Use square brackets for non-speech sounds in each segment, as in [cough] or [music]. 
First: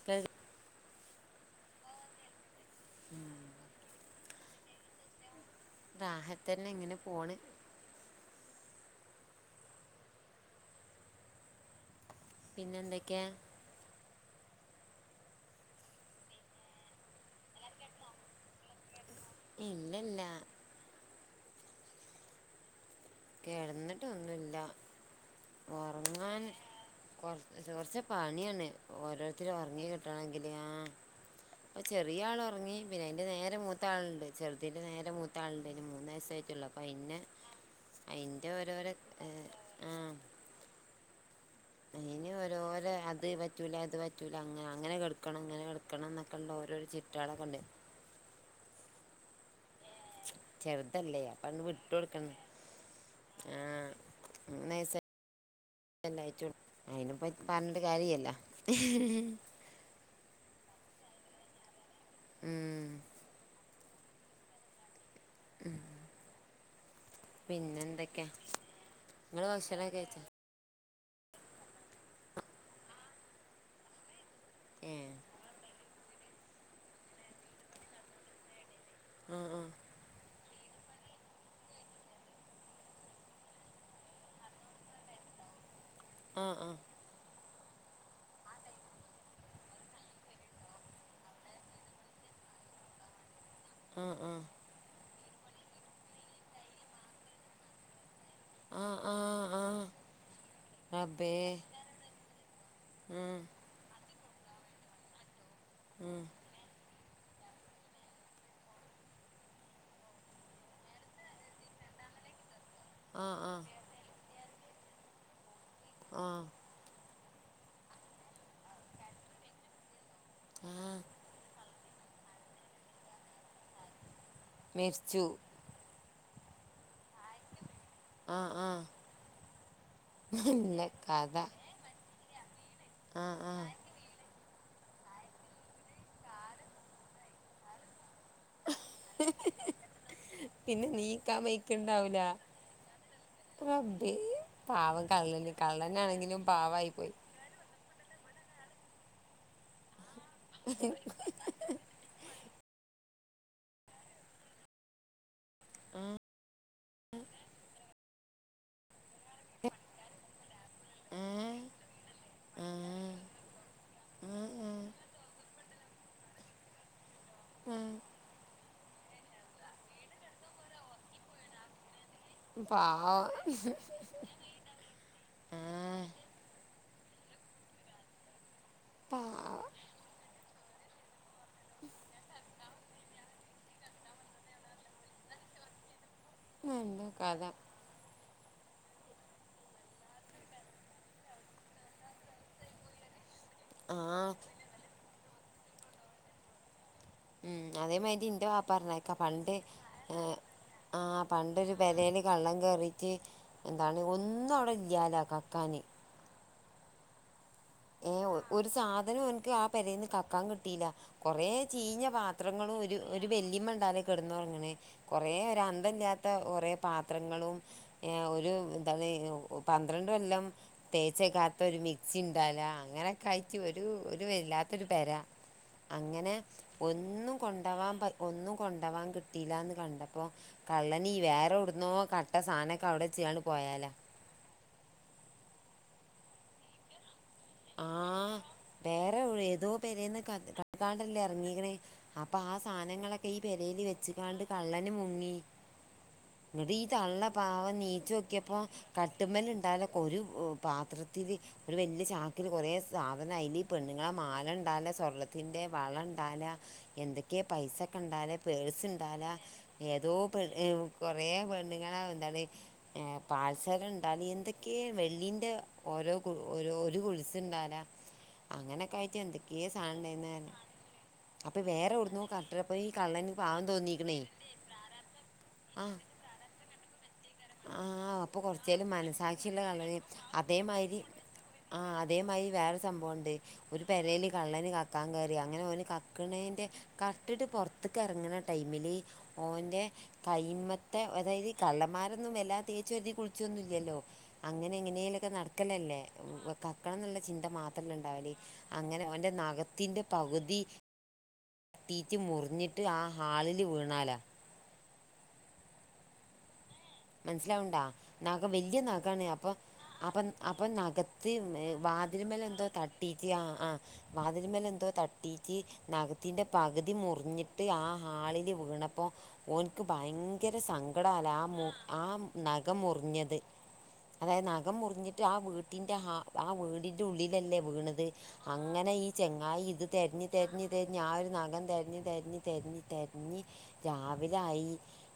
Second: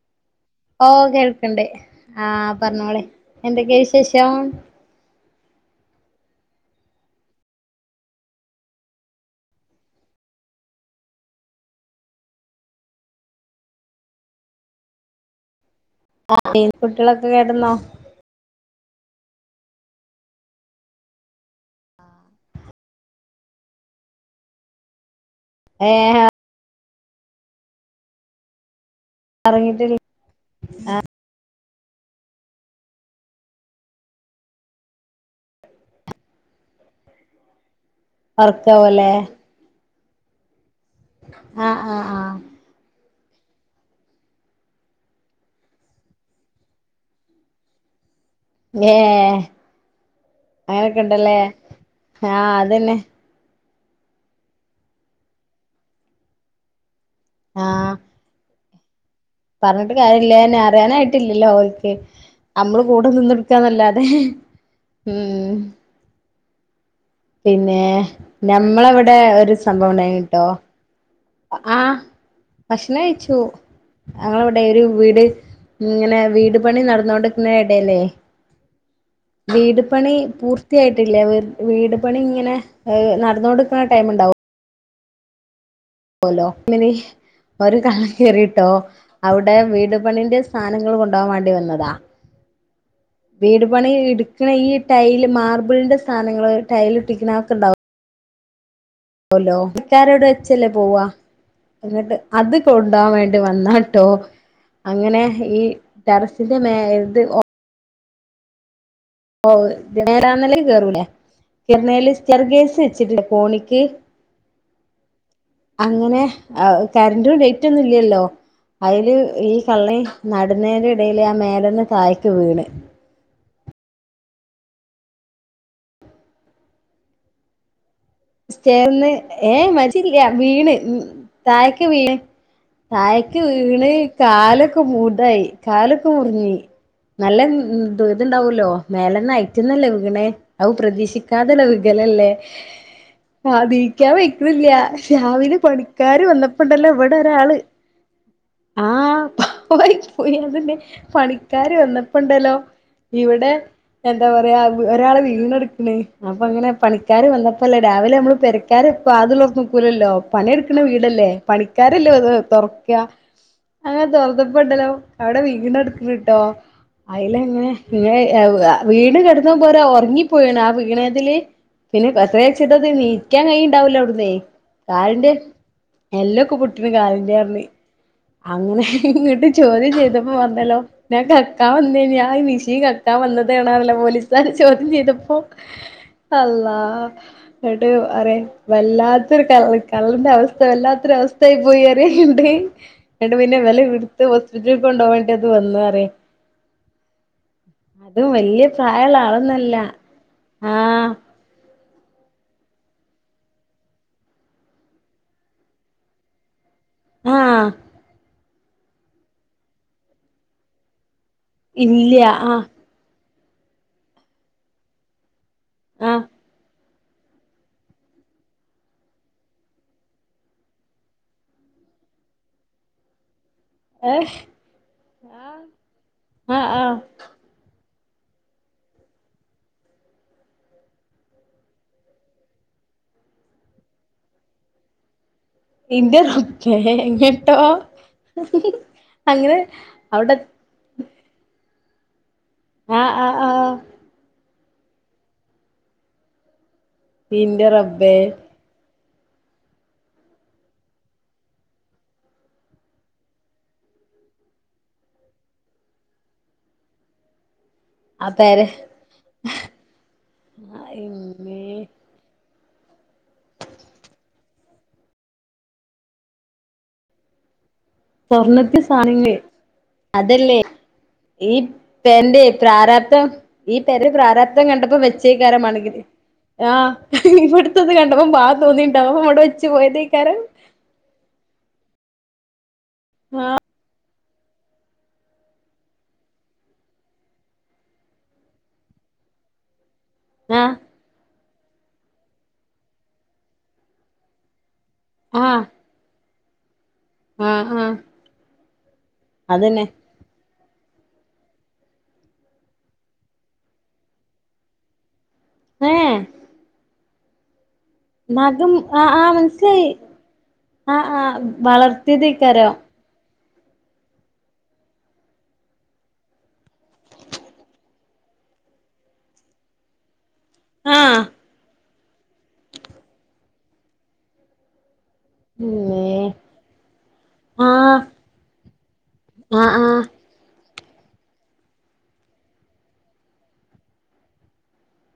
[unintelligible] ഓ കേൾക്ണ്ട് ആഹ്പറഞ്ഞോളീം എന്തൊക്കെയാ വിശേഷം റാഹത്തന്നെ ഇങ്ങനെ പോണ് പിന്നെ എന്തൊക്കെയാ വാപ്പിം കുട്ടികളൊക്കെ കേടന്നോ ഇല്ല ഇല്ലാ കിടന്നിട്ടൊന്നുല്ല ഏ ഒറങ്ങാന് കൊ കുറച്ച പണിയാണ് ഓരോരുത്തര ഉറങ്ങി ഉറങ്ങിട്ടില്ല കിട്ടണെങ്കില് ആ അപ്പ ചെറിയാൾ ഉറങ്ങി പിന്നെ അതിൻന്റെ നേരെ മൂത്താളുണ്ട് ചെറുതിന്റെ നേരെ മൂത്ത ആളുണ്ടയ്ന് മൂന്ന് വയസായിട്ടുള്ളൂ അയിന്നെ അയിൻ്റെ ഓരോരോ ഉറക്കാവല്ലേ ഏ ആ ആഹ് ആഹ് അയിന് ആഹ് ഓരോരെ അത് പറ്റ് - റ്റൂല ഇത് പറ്റൂല അങ്ങ അങ്ങനെ കെടക്കണം ഇങ്ങനെ കെടക്കണം എന്നൊക്കെള്ള ഓരോ ചിട്ടകളൊക്കെ ഉണ്ട് ങ്ങ്ഏ അങ്ങനൊക്കെ ചെറുതല്ലേ ഇണ്ടല്ലേ അപ്പൊ അങ്ങട് വിട്ട് കൊടുക്കണം ആഹ അതന്നെ ആ നൈസാ ലൈറ്റിട്ടും അയിനിപ്പ പറഞ്ഞ്ട്ട് ആഹ് കാര്യല്ല പറഞ്ഞിട്ട് കാര്യല്ലന് അറിയാനായിട്ടില്ലല്ലോ ഓൽക്ക് നമ്മള് ഉം കൂടെ നിന്നൊട്ക്കാന്നല്ലാതെ ഉം പിന്നെ ഞമ്മളെവിടെ നിങ്ങള് ഒരു സംഭവം ഭക്ഷണൊക്കെ കഴിച്ചോ ഉണ്ടായിനിട്ടോ ആഹ് ഭക്ഷണഴിച്ചു ഞങ്ങളവിടെ ഒരു ഏ വീട് ഇങ്ങനെ വീട് പണി നടന്നോണ്ടിരിക്കുന്ന ഇടല്ലേ ആ വീട് പണി പൂർത്തിയായിട്ടില്ല വീട് പണി ഇങ്ങനെ നടന്നോണ്ട്ക്ക്ണ ടൈം ഉണ്ടാവ - ആ പോലോ ആ ആ [unintelligible] ഒരു കള്ളൻ കേറിട്ടോ അവിടെ വീട് പണിന്റെ സാധനങ്ങൾ കൊണ്ടു വാൻ വേണ്ടി വന്നതാ [inaudible] വീട് പണി ആ ഇടുക്കണ ഈ ടൈൽ മാർബിളിന്റെ സാനങ്ങള് ടൈൽ ഇട്ടിക്കണ ഒക്കെ ഇണ്ടാവു - ആഹ് ആഹ് ഒലോ ണിക്കാര്അവ്ടെചല്ലേ പോവാ എന്നിട്ട് അത് കൊണ്ടാൻ ഉം വേണ്ടി വന്നാട്ടോ അങ്ങനെ ഈ ഉം ടെറസിന്റെ മേലത് ഒ - ഓ നേരാന്നില കേറൂലേ കിരണേൽ സർഗേസ് ച്ചിട്ട് ആ ആ കോണിക്ക് അങ്ങനെ ആ കറന്റും ലൈറ്റ് ഒന്നും ഇല്ലല്ലോ അയില് ഈ കള്ളേ ആ നടുന്നേന്റെ ഇടയില് ആ മേലെന്ന് തായ്ക്ക് വീണ് മെരിച്ചു ആ സ് ആ റ്റേർന്ന് ഏ മരിച്ചില്ല വീണ് നല്ല കഥ തായക്ക് വീണ് ആ തായക്ക് ആ വീണ് വീണ് കാലൊക്കെ മൂടായി കാലൊക്കെ മുറിഞ്ഞി നല്ല - ഇത്ണ്ടാവല്ലോ മേലെന്ന ഹൈയറ്റന്നല്ല വിക്ണേ അവും പിന്നെ നീക്കാൻ പ്രതീക്ഷിക്കാതല്ല വയ്ക്കുണ്ടാവൂല വികലല്ലേ ആ ദീക്കാം റബ്ബേ വെയ്ക്ക്ണില്ല പാവം കള്ളന് രാവിലെ പണിക്കാര് കള്ളനാണെങ്കിലും പാവായി വന്നപ്പോണ്ടല്ലോ പോയി ഇവിടെ നാള് ആ പാവായി പോയി അതിന്റെ പണി പണിക്കാര് വന്നപ്പോണ്ടല്ലോ ഇവിടെ എന്താ പറയാ ഒരാള് വീണ ക്ക്ണ് അപ്പങ്ങനെ പണിക്കാർ വന്നപ്പോല്ല രാവില നമ്മൾ പെര - പണിക്കാര് വാതില് തൊറന്ന ക്കൂലല്ലോ പണിയെടുക്കണ ആ വീടല്ലേ പണിക്കാരല്ലേ വന്നു ആ തൊറക്കാ അങ്ങനെ ആ ആ തോറന്നപ്പണ്ടല്ലോ അവിടെ വീണടക്ക്ണ്‌ട്ടോ അയില ഇങ്ങനെ ആ ഇങ്ങനെ വീണ് കിടന്നതുംപോരാ ഉറങ്ങിപ്പോയാണ് ആ വീണതില് പിന്നെ കതകയിച്ചിട്ടൊന്നും പാവ നീക്കാൻ കയ്ണ്ടാവുലാ അവിടന്നേ കാലിൻ്റെ എല്ലോക്കെ പൊട്ടീണ് കാലിൻ്റെന്ന് പറഞ്ഞ് അങ്ങനെ ഇങ്ങോട്ട് പാവ ചോദ്യം ചെയ്തപ്പോ വന്നല്ലോ ഞാൻ കക്കാവന്നേയിനി ഞാൻ മിഷിൻകക്കാൻവന്നതാണല്ലോ പോലീസുകർ ചോദ്യം ചെയ്തപ്പോ അള്ളാ എന്തോ കഥ കേട്ട് അറ വല്ലാത്തൊരു ക കള്ളന്റെ അവസ്ഥ വല്ലാത്തൊരു അവസ്ഥായി പോയി അറിയാണ്ട് എന്നിട്ട് പിന്നെ വില ആ ഇടുത്ത് ഹോസ്പിറ്റലിൽ കൊണ്ടോക വേണ്ടി അത് വന്ന അറിയു ഉം അതേ മതിറെ ഇന്റെ വല്യ വാപ്പാറിനക്ക പ്രായള്ള പണ്ട് ആളൊന്നല്ല ആഹ് പണ്ടൊരു പെരേല് കള്ളൻ കയറിയിട്ട് എന്താണ് ഒന്നും അവിടെ ഇല്ലാലോ കക്കാന് ആഹ് ഏഹ് ഒരു സാധനം എനിക്ക് ആഹ് പരൽന്ന് കക്കാൻ കിട്ടിയില്ല കുറേ ചീഞ്ഞ ഇല്ല ആഹ് പാത്രങ്ങള ഒരു ഒരു വല്ലിയമ്മണ്ടാല കെടന്നറങ്ങെ കൊറേ ആഹ് ഒരാന്തമില്ലാത്ത ഒറെ പാത്രങ്ങളും ഏഹ് ഒരു എന്താണ പന്ത്രണ്ട കൊല്ലം തേച്ചക്കാത്ത ഒരു മിക്സി ഉണ്ടാല അങ്ങനെ കഴിച്ചു ഒരു ഏഹ് ഒരുരില്ലാത്തൊരു പെര അങ്ങനെ ആഹ് ആഹ് ഒന്നും കൊണ്ടാവാൻ ഒന്നും കൊണ്ടാവാൻ കിട്ടിയില്ലന്ന് കണ്ടപ്പോൾ കള്ളനി വേറെ ഇടുന്നോ കട്ട സാധനൊക്കെ അവിടെച്ചാണ് പോയാലാ എന്റെ റബ്ബേ [unintelligible] ആഹ് വേറെ അങ്ങനെ ഏതോ പരന്ന് അവിടെ ക്കാണ്ടല്ലേ ഇറങ്ങിക്കണേ അപ്പൊ ആഹ് ആഹ് സാധങ്ങളൊക്കെ ഈ ആഹ് ആഹ് പെരയിൽ വെച്ചക്കാണ്ട് കള്ളന് മുങ്ങി ഇങ്ങോട്ട ഈ തള്ള ഇന്റെ പാവം നീച്ച റബ്ബേ വോക്കിയപ്പോ കട്ട്മൽ ഉണ്ടാല ഒരു പാത്രത്തില് ഒരു വലിയ ച ഒൽ കുറേ സാധനം അല്ല പെണ്ണുങ്ങളെ മാല ഉണ്ടാല്ല സ്വർണ്ണത്തിൻ്റെ വളം ഉണ്ടാല എന്തൊക്കെയാ പൈസ ഒക്കെ ആ ഉണ്ടാലേ പേരെ പേഴ്സ് എന്താല ഏതോ പെണ് കൊറെേ ഇമ്മേ പെണ്ണുങ്ങളാ എന്താണ് പാൽസരം ഉണ്ടാല എന്തൊക്കെയ വെള്ളിന്റെ ഓരോ കൊലിസ് ഇണ്ടാല സ്വർണ്ണത്തി അങ്ങനൊക്കെ ആയിട്ട് സാധനങ്ങള് എന്തൊക്കെയോ സായനം ഉണ്ടായിന്ന് തന്നെ അതല്ലേ ഈ അപ്പൊ വേറെ എവിടന്ന് പെന്റെ കട്ടപ്പ ഈ പ്രാരാബ്ധം കള്ളനി പാവം ഈ പെര തോന്നീക്കണേ പ്രാരാബ്ധം കണ്ടപ്പോ വെച്ചേക്കാരം ആഹ് മാണെങ്കില് ആഹ് ഇവിടുത്തത് ആഹ് കണ്ടപ്പോ അപ്പൊ പാവം കൊറച്ചേലും തോന്നിണ്ടാവും അവിടെ മനസാക്ഷിയുള്ള വെച്ച് കള്ളൻ പോയതേക്കാരം അതേമാതിരി ആഹ് അതേമായി വേറെ സംഭവമുണ്ട് ആഹ് ഒരു പെരയിലെ കള്ളന് കക്കാൻ കേറി അങ്ങനെ ഓനു കക്കണേൻ്റെ കട്ടിട്ടു പൊറത്ത് ഇതു കറങ്ങണ ടൈമിലെ ഓന്റെ ആഹ് കൈമത്ത് ത്തെ അതായത് കള്ളമാരൊന്നും വല്ലാ തേച്ചൊരുതി കുളിച്ചൊന്നില്ലല്ലോ അങ്ങനെങ്ങനേലൊക്കെ ഒക്കെ ആഹ് നടക്കലല്ലേ കക്കണംന്നുള്ള ചിന്ത ആഹ് മാത്രല്ലേ ആഹ് ഉണ്ടാവലെ അങ്ങനെ ഓന്റെ അതന്നെ നഖത്തിന്റെ പകുതി തീറ്റി മുറിഞ്ഞിട്ട് ആഹ് ഹാളിലു വീണാലാ ഏഹ് മനസ്സിലാവൺണ്ടോ നഖം വല്ലിയ ആഹ് നഖാണ് ആഹ് അപ്പം മനസ്സിലായി അപ്പം അപ്പം ആഹ് ആഹ് നഖത്തീന്നെ വാതിലിമേ എന്തോ തട്ട് വളർത്തിയതേക്കാരം തട്ടീച്ചി ആഹ്ആഹ് വാതിലിമേലെന്തോ തട്ടീച്ചി നഖത്തിന്റെ പകുതി മുറിഞ്ഞിട്ട് ആഹ് ഹാളില് വീണപ്പോ ഓൻക്ക് ഭയരങ്ക് ങ്കര സങ്കടാല ആഹ് മൊ ആഹ് നഖം മുറിഞ്ഞത് അതായത് നഖം മുറിഞ്ഞിട്ട് ട്ടാ വീട്ടിന്റെ ഇമ്മേ ആഹ് വീടിന്റെ ഉള്ളിലല്ലേ ആഹ് വീണത് അങ്ങനെ ഈ ചെങ്ങായി ആഹ് ഇത് ആഹ് തെരഞ്ഞ് തെരഞ്ഞ് തെരഞ്ഞ് ആഹ് ഒരു നഖം തെരഞ്ഞ് തെരഞ്ഞ് തെരഞ്ഞ് തെരഞ്ഞ് തെ രാവിലെ ആയി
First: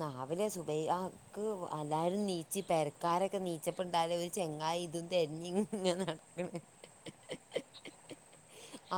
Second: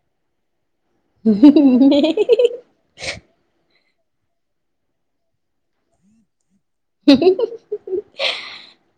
രാവിലെ സുബൈ ആക്ക് ഇമ്മേ എല്ലാരും നീച്ചി പെര താരൊക്കെ നീച്ചപ്പൊണ്ടാലൊരു ചെങ്ങായി ഇതെന്താ എന്നെ ഇങ്ങനെ നടക്കണെ [unintelligible]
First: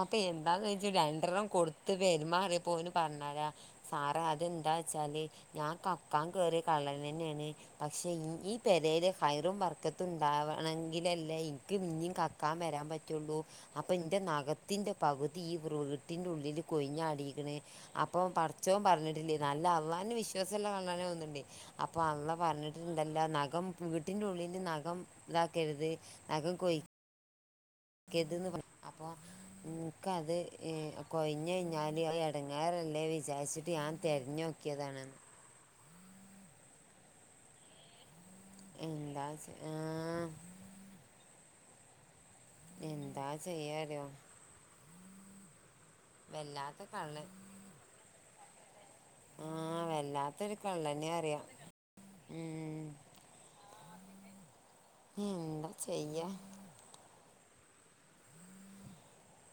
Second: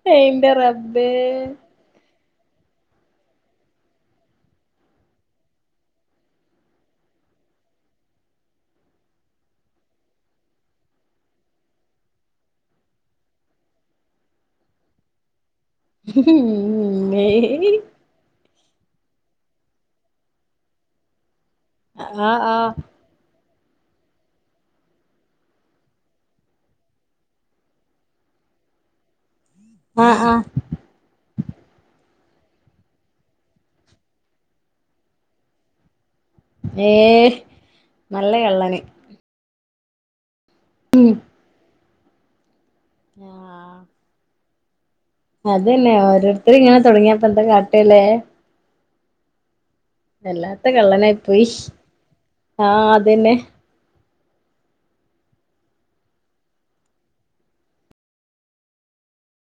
അപ്പ എന്റെ എന്താന്ന് വച്ചാ റബ്ബേ രൺഡ്രേണ്ണം കൊടു ഇതു വെരുമാറിയ പോയീന്ന് പറഞ്ഞതാ സാറതെന്താ വെച്ചാല് ഞാൻ കക്കാങ്കേറിയ കള്ളനന്നെയാണെ പക്ഷെ ഈഹ് ഈ പേരേലെ ഫയറും വർക്കത്തുണ്ടാവണമെങ്കിലല്ലേ എനിക്കും ഇനിയും ക ത്താൻ വരാ പറ്റൂള്ളൂ അപ്പെൻ്റെ നഖ ത്തിന്റെ പകുതി ഈ വ്രീട്ടിന്നുള്ളിലെ ഇമ്മേ കൊയിഞ്ഞാടീക്കണെ അപ്പം തട ഉച്ചാൻ പറഞ്ഞിട്ടില്ലേ നല്ല അള്ളാനു വിശ്വാസൊള്ള ആളാണെ ഒന്നുണ്ട് അപ്പ അള്ള ആഹ് ആഹ് പറഞ്ഞിട്ടേ ഇതല്ല നഖം വീട്ടിന്റുള്ളിലു നഖം ഇതാക്കരുത് നഖം കൊയി കെതെന്നു പറ അപ്പൊ ആഹ് നിക്കത് ആഹ് ഏഹ് കൊയിഞ്ഞു കയിഞ്ഞാല് ഏഹ് എടങ്ങേറല്ലേ വിചാരിച്ചിട്ട് ഞാൻ തെരഞ്ഞോക്കിയതാണ് ഏഹ് നല്ല കള്ളം എന്താസ്നാ ഉം എന്താ ആഹ് ചെയ്യാലോ അതന്നെ ഓരോരുത്തരിങ്ങനെ വല്ലാത്ത കള്ളൻ തൊടങ്ങിയാപ്പെന്താ കാട്ടല്ലേ ആഹ് വല്ലാത്തൊരു വല്ലാത്ത കള്ളനായി കള്ളന്നറിയാം പോയി ഉം ആഹ് അതന്നെ എന്താ ചെയ്യാ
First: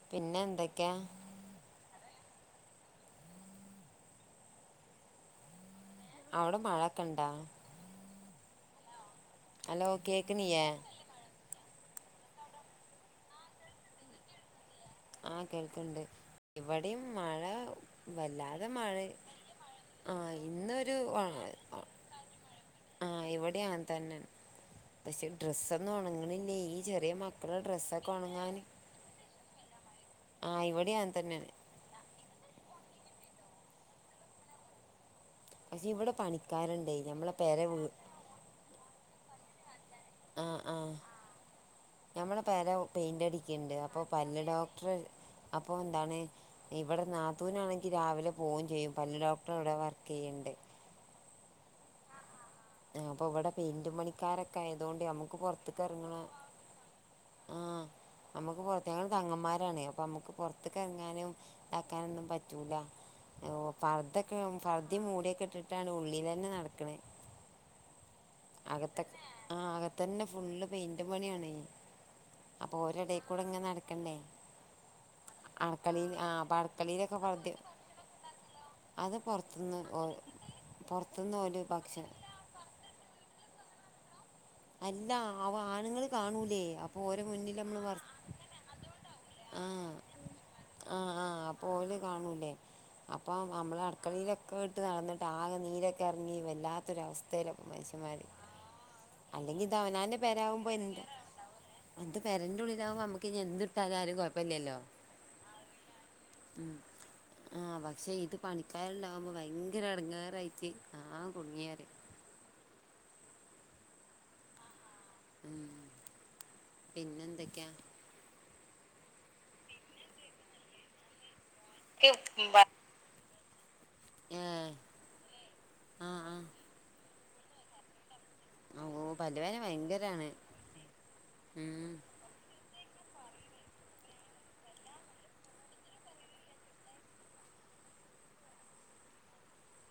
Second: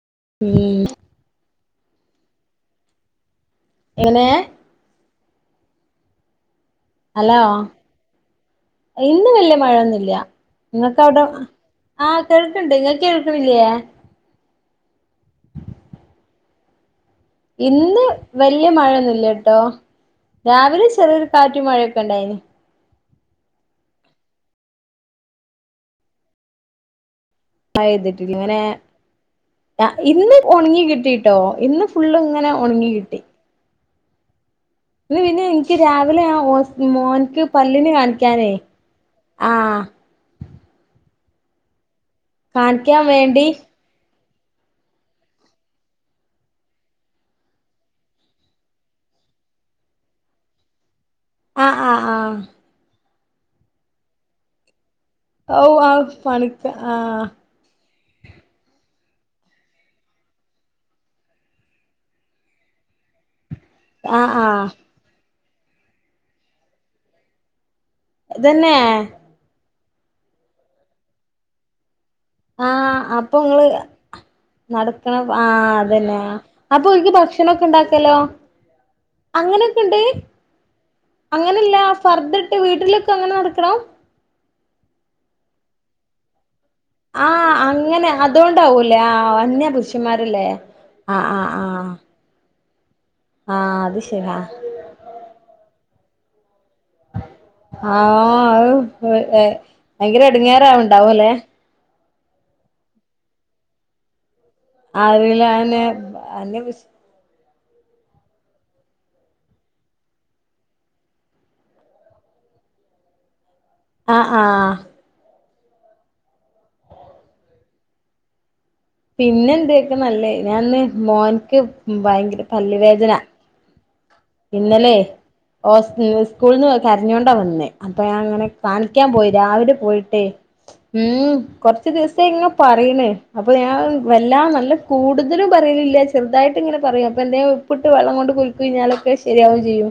പിന്നെന്തൊക്കെയാ എങ്ങനേ അവിടെ മഴ ഒക്കെ ഉണ്ടോ ഹലോ ഇന്നു വലിയ ഹലോ മഴയൊന്നില്ല കേൾക്കണിയേ നിങ്ങട് തട ആഹ് കേൾക്കണ്ട് ഇങ്ങൾക്ക് കേൾക്കുന്നില്ലിയോ ആഹ് കേൾക്കണ്ട് ഇവിടെയും മഴ ഇന്ന് വല്യ വല്ലാതെ മഴയ് മഴയൊന്നുല്ല ട്ടോ ആഹ് രാവിലെ ഇന്നൊരു ചെറിയൊരു ആഹ് കാറ്റും ആഹ് മഴയൊക്കെ ഉണ്ടായിന് ആഹ് ഇവിടെം അങ്ങനതന്നെ പക്ഷെ ഡ്രസ്സൊന്നും ഒണങ്ങണില്ലേ ഈ ചെറിയ മക് ക്കടെഡ്രസ്സൊക്കെ ഒണങ്ങാന് ആഹ് ഇന്ന് ഒണങ്ങി ഇവിടെ അങ്ങനെ കിട്ടീട്ടോ തന്നെയാണ് ഇന്ന് ഫുള്ളിങ്ങനെ ഒണങ്ങി കിട്ടി ഇന്നു പിന്നെ എനിക്ക് പക്ഷെ ഇവിടെ രാവിലെ അഹ് ഹോസ്പി പണിക്കാരുണ്ടേ നമ്മളെ മോൻക്ക് പെര വീ പല്ലിനെ കാണിക്കാനേ ആഹ് ആഹ് ആഹ് ഞമ്മളെ പേര കാണിക്കാൻ വേണ്ടി പെയിന്റ്ടിക്കിണ്ട് അപ്പ പല്ലു ഡോക്ടറെ അപ്പോ എന്താണ് ഇവിടെ നാത്തൂനാണെങ്കി രാവിലെ പോവുകേം ചെയ്യും പല്ലു ഡോക്ടർടവിടെ വർക്ക് ചെയ്യണ്ട് ആഹ് ആഹ് ആഹ് ആഹ് അപ്പം ഇവിടെ പെയിന്റും പണിക്കാരൊക്കായതുകൊണ്ട് നമുക്ക് ഔ പുറത്തേക്ക് ആഹ ഇറങ്ങണ പണിക്ക ആഹ് ആഹ് നമ്മുക്ക് പുറത്തേങ്ങും തങ്ങന്മാരാണ് അപ്പൊ നമ്മുക്ക് പൊറത്തെകും ഇറങ്ങാനും ഇതാക്കാനൊന്നും പറ്റൂല ഓ ആഹ് പർദൊക്കെ ആഹ് പർദേ മൂടിയൊക്കെ ഇട്ടിട്ടാണ് ഉള്ളി തന്നെ നടക്കണെ ഇതന്നെ അകത്ത ആ അകത്ത തന്നെ ഫുള്ള് പെയിന്റ് പണിയാണ് അപ്പൊ ഒരിടയിൽക്കൂടെ ഇങ്ങ് നടക്കണ്ടേ നടക്കണ ആ അടുക്കളയിൽ അതന്നെയ, ആ അപ്പം അപ്പൊ എനിക്ക് അടുക്കളയിലൊക്കെ ഫർദി ഭക്ഷണൊക്കെ ഇണ്ടാക്കല്ലോ? അത് പുറത്തുന്ന് അങ്ങനൊക്കെണ്ട് പുറത്തുന്ന് ഓല് അങ്ങനല്ല ഭക്ഷണം ഫർ വീട്ടിലേക്ക എങ്ങനെ നടക്കണോം? അല്ല അവ ആണുങ്ങൾ കാണൂലേ അ ആഹ് അങ്ങനെ അതുകൊണ്ടാവൂല്ലേ ആ അന്യാ പുഷിന്മാരല്ലേ ആഹ് ആഹ് അപ്പോ കാണൂല്ലേ അപ്പം നമ്മൾ ആഹ് അത് ശരിയാ അടുക്കളയിലൊക്കെ തട്ട് നടന്നിട്ട് ആകെ നീരൊക്കെ ഇറങ്ങി വല്ലാത്തരവസ്ഥയിലൊ മനുഷ്യന്മാർ ആഹ് [unintelligible] അല്ലെങ്കിൽ ഇത് അവനാന്റെ പേര ആവുമ്പോ എന്താ എടങ്ങേറാവ്ണ്ടാവുല്ലേ എന്റെ പരന്റ ഉള്ളിലാവുമ്പോ നമക്ക് ഇനി എന് ഇട്ടാലുംഴപ്പില്ലല്ലോ അറീല ന്ന് [unintelligible] ആഹ് പക്ഷെ ഇത് പണിക്കരുണ്ടാകുമ്പോ ഭയങ്കര എടങ്ങേറായിട്ട് ആകെ കുടുങ്ങിയത്. ആഹ് ആഹ് പിന്നെ എന്തൊക്കെയാ? പിന്നെ എന്ത് ഒക്കെ നല്ലത് ഞാനന്ന് മോൻക്ക് ഭയങ്കര പല്ലിവേദന ഏ ഇന്നലെ ഓന് ആ ആ സ്കൂളിൽ ന്ന് കരഞ്ഞൊണ്ടാ വന്നേ അപ്പൊ ഞാൻ അങ്ങനെ ഓ കാണിക്കാൻ പോയി പല്ലുവേദന രാവിലെ പോയിട്ടേ ഭയങ്കരാണ് ഉം കൊറച്ച് ഉം ദിവസം പെ ഇങ്ങ പറയണ് അപ്പൊ ഞാൻ വല്ലാം നല്ല കൂടുതലും പറയണില്ല ചെറുതായിട്ട് ഇങ്ങനെ പറയും അപ്പൊ എന്ത ഉപ്പ് ഇട്ട് വെള്ളം കൊണ്ട് കുൽകുയ്ഞാലൊ വേം ശരിയാവും ചെയ്യും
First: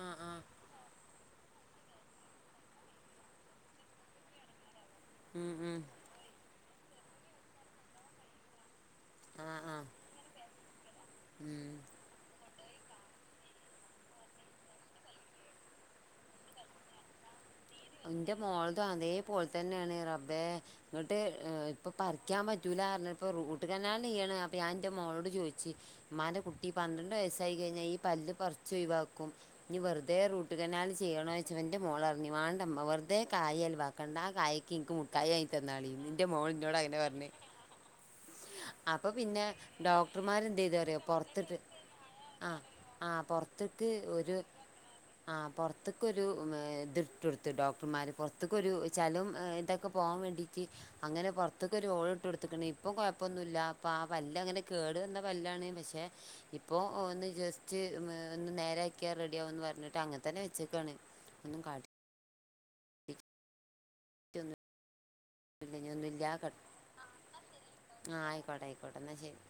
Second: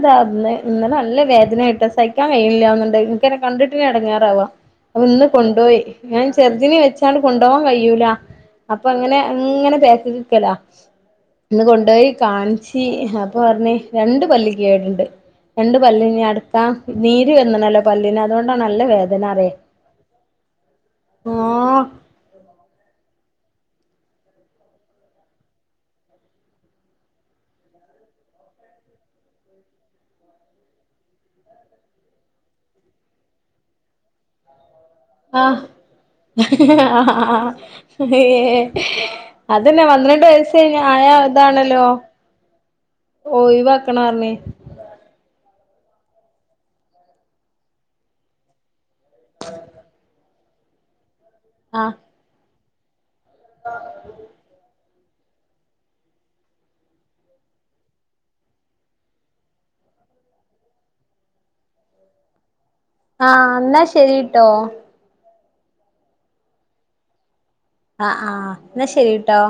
ആ ആ ഇന്ന ഇന്നലെ നല്ല വേദനായാട്ട സഹി ക്കാൻ കയ്യിണില്ല്യ തോന്ന്ണ്ട് ഇൻക്കെന്നെ കണ്ട്ട്ടെന്നെ എടങ്ങേറാവാ അപ്പൊയിന്ന് ഉം ഉം കൊണ്ടോയി ഞാൻ ചെർതിനിം വെച്ചാണ്ട് കൊണ്ടോവാൻ കഴിയൂല അപ്പൊ അങ്ങനെ ആ അങ്ങനെ ആ ബേക്ക്ക്ക്ക്കെലാ ഇന്ന് ഉം കൊണ്ടോയി കാൺച്ച് അപ്പൊ പർഞ് രണ്ട് പല്ല് കേട്ണ്ട്. രണ്ട്പല്ല്ഞ്ഞ് അട്ക്കാ നീര് വെന്ന്ണലോ ഇന്റെ മോള്ത് അതേ പോൽതന്നെണ് റബ്ബെ! ഇങ്ങട്ട് ആഹ് ഇപ്പൊ പറി ക്കാ പറ്റൂലാർഞ്ഞപ്പൊ റൂട്ട് കാനാലെയ്യണം അപ്പ ഞായിന്റെ മോളോട് ചോയ്ച്ച് ഇമ്മാന്റെ കുട്ടി പന്ത്രണ്ട് വയസ്സായി കഴിഞ്ഞാ ഈ പല്ല് പർച്ച് ഒഴിവാക്കും. ഇഞ്ഞ് വെർതെ റൂട്ട് കനാല് ചെയ്യണോയ്ച്ചപ്പൊ ഇന്റെ മോളർഞ് മാ വെറുതേ കായി ചെലവാക്കണ്ട ആ കായ്ക്ക് ഇൻക്ക് മുട്ടാ ക്കായിവാങ്ങി ആഹ് തന്നാളിന്നിന്റെ മോളിന്നോടങ്ങനെ പർഞ് ഏ അപ്പൊ പിന്നെ അതന്നെ പന്ത്രണ്ട് വയസ്സ് ഡോക്ടർമാരെന്തെയ്ത് അറിയോ ആയ പൊർത്ത്ട്ട് ഇതാണല്ലോ ആഹ ആ് പൊർത്ത്ക്ക് ഒഴിവാക്കണം പറഞ്ഞ് ഒര് ആഹാ പൊർത്ത്ക്കൊര് ഇത് ഇട്ടൊട്ത്ത് ഡോക്ടർമാര് പൊർത്ത്ക്കൊരു ചെലും ഏഹ് ഇതൊക്കെ പോവാ വേണ്ടിട്ട് അങ്ങനെ പൊറ ത്ത്ക്കൊരു ആഹ് ഓള്ട്ടൊട്ത്ത്ക്ണ് ഇപ്പം കൊഴപ്പൊന്നുല്ല അപ്പ ആ പല്ലങ്ങനെ കേട് വന്ന പല്ലാണ് പഷെ ഇപ്പോ ഒന്ന് ജസ്റ്റ് ഒന്ന് നേരാക്കിയാ റെഡിയാവുന്ന് പറഞ്ട്ട് അങ്ങത്തന്നെ വെച്ചേക്കാണ് ഒന്നും കാട്ടി ആഹ ഇന്നാ ശെരിട്ടോ? ല്ല ഒന്നും ഇല്ല്യാക്കട്ടെ ആഹ് അയിക്കോട്ടെ അയിക്കോട്ടെ ഇന്നാശെരി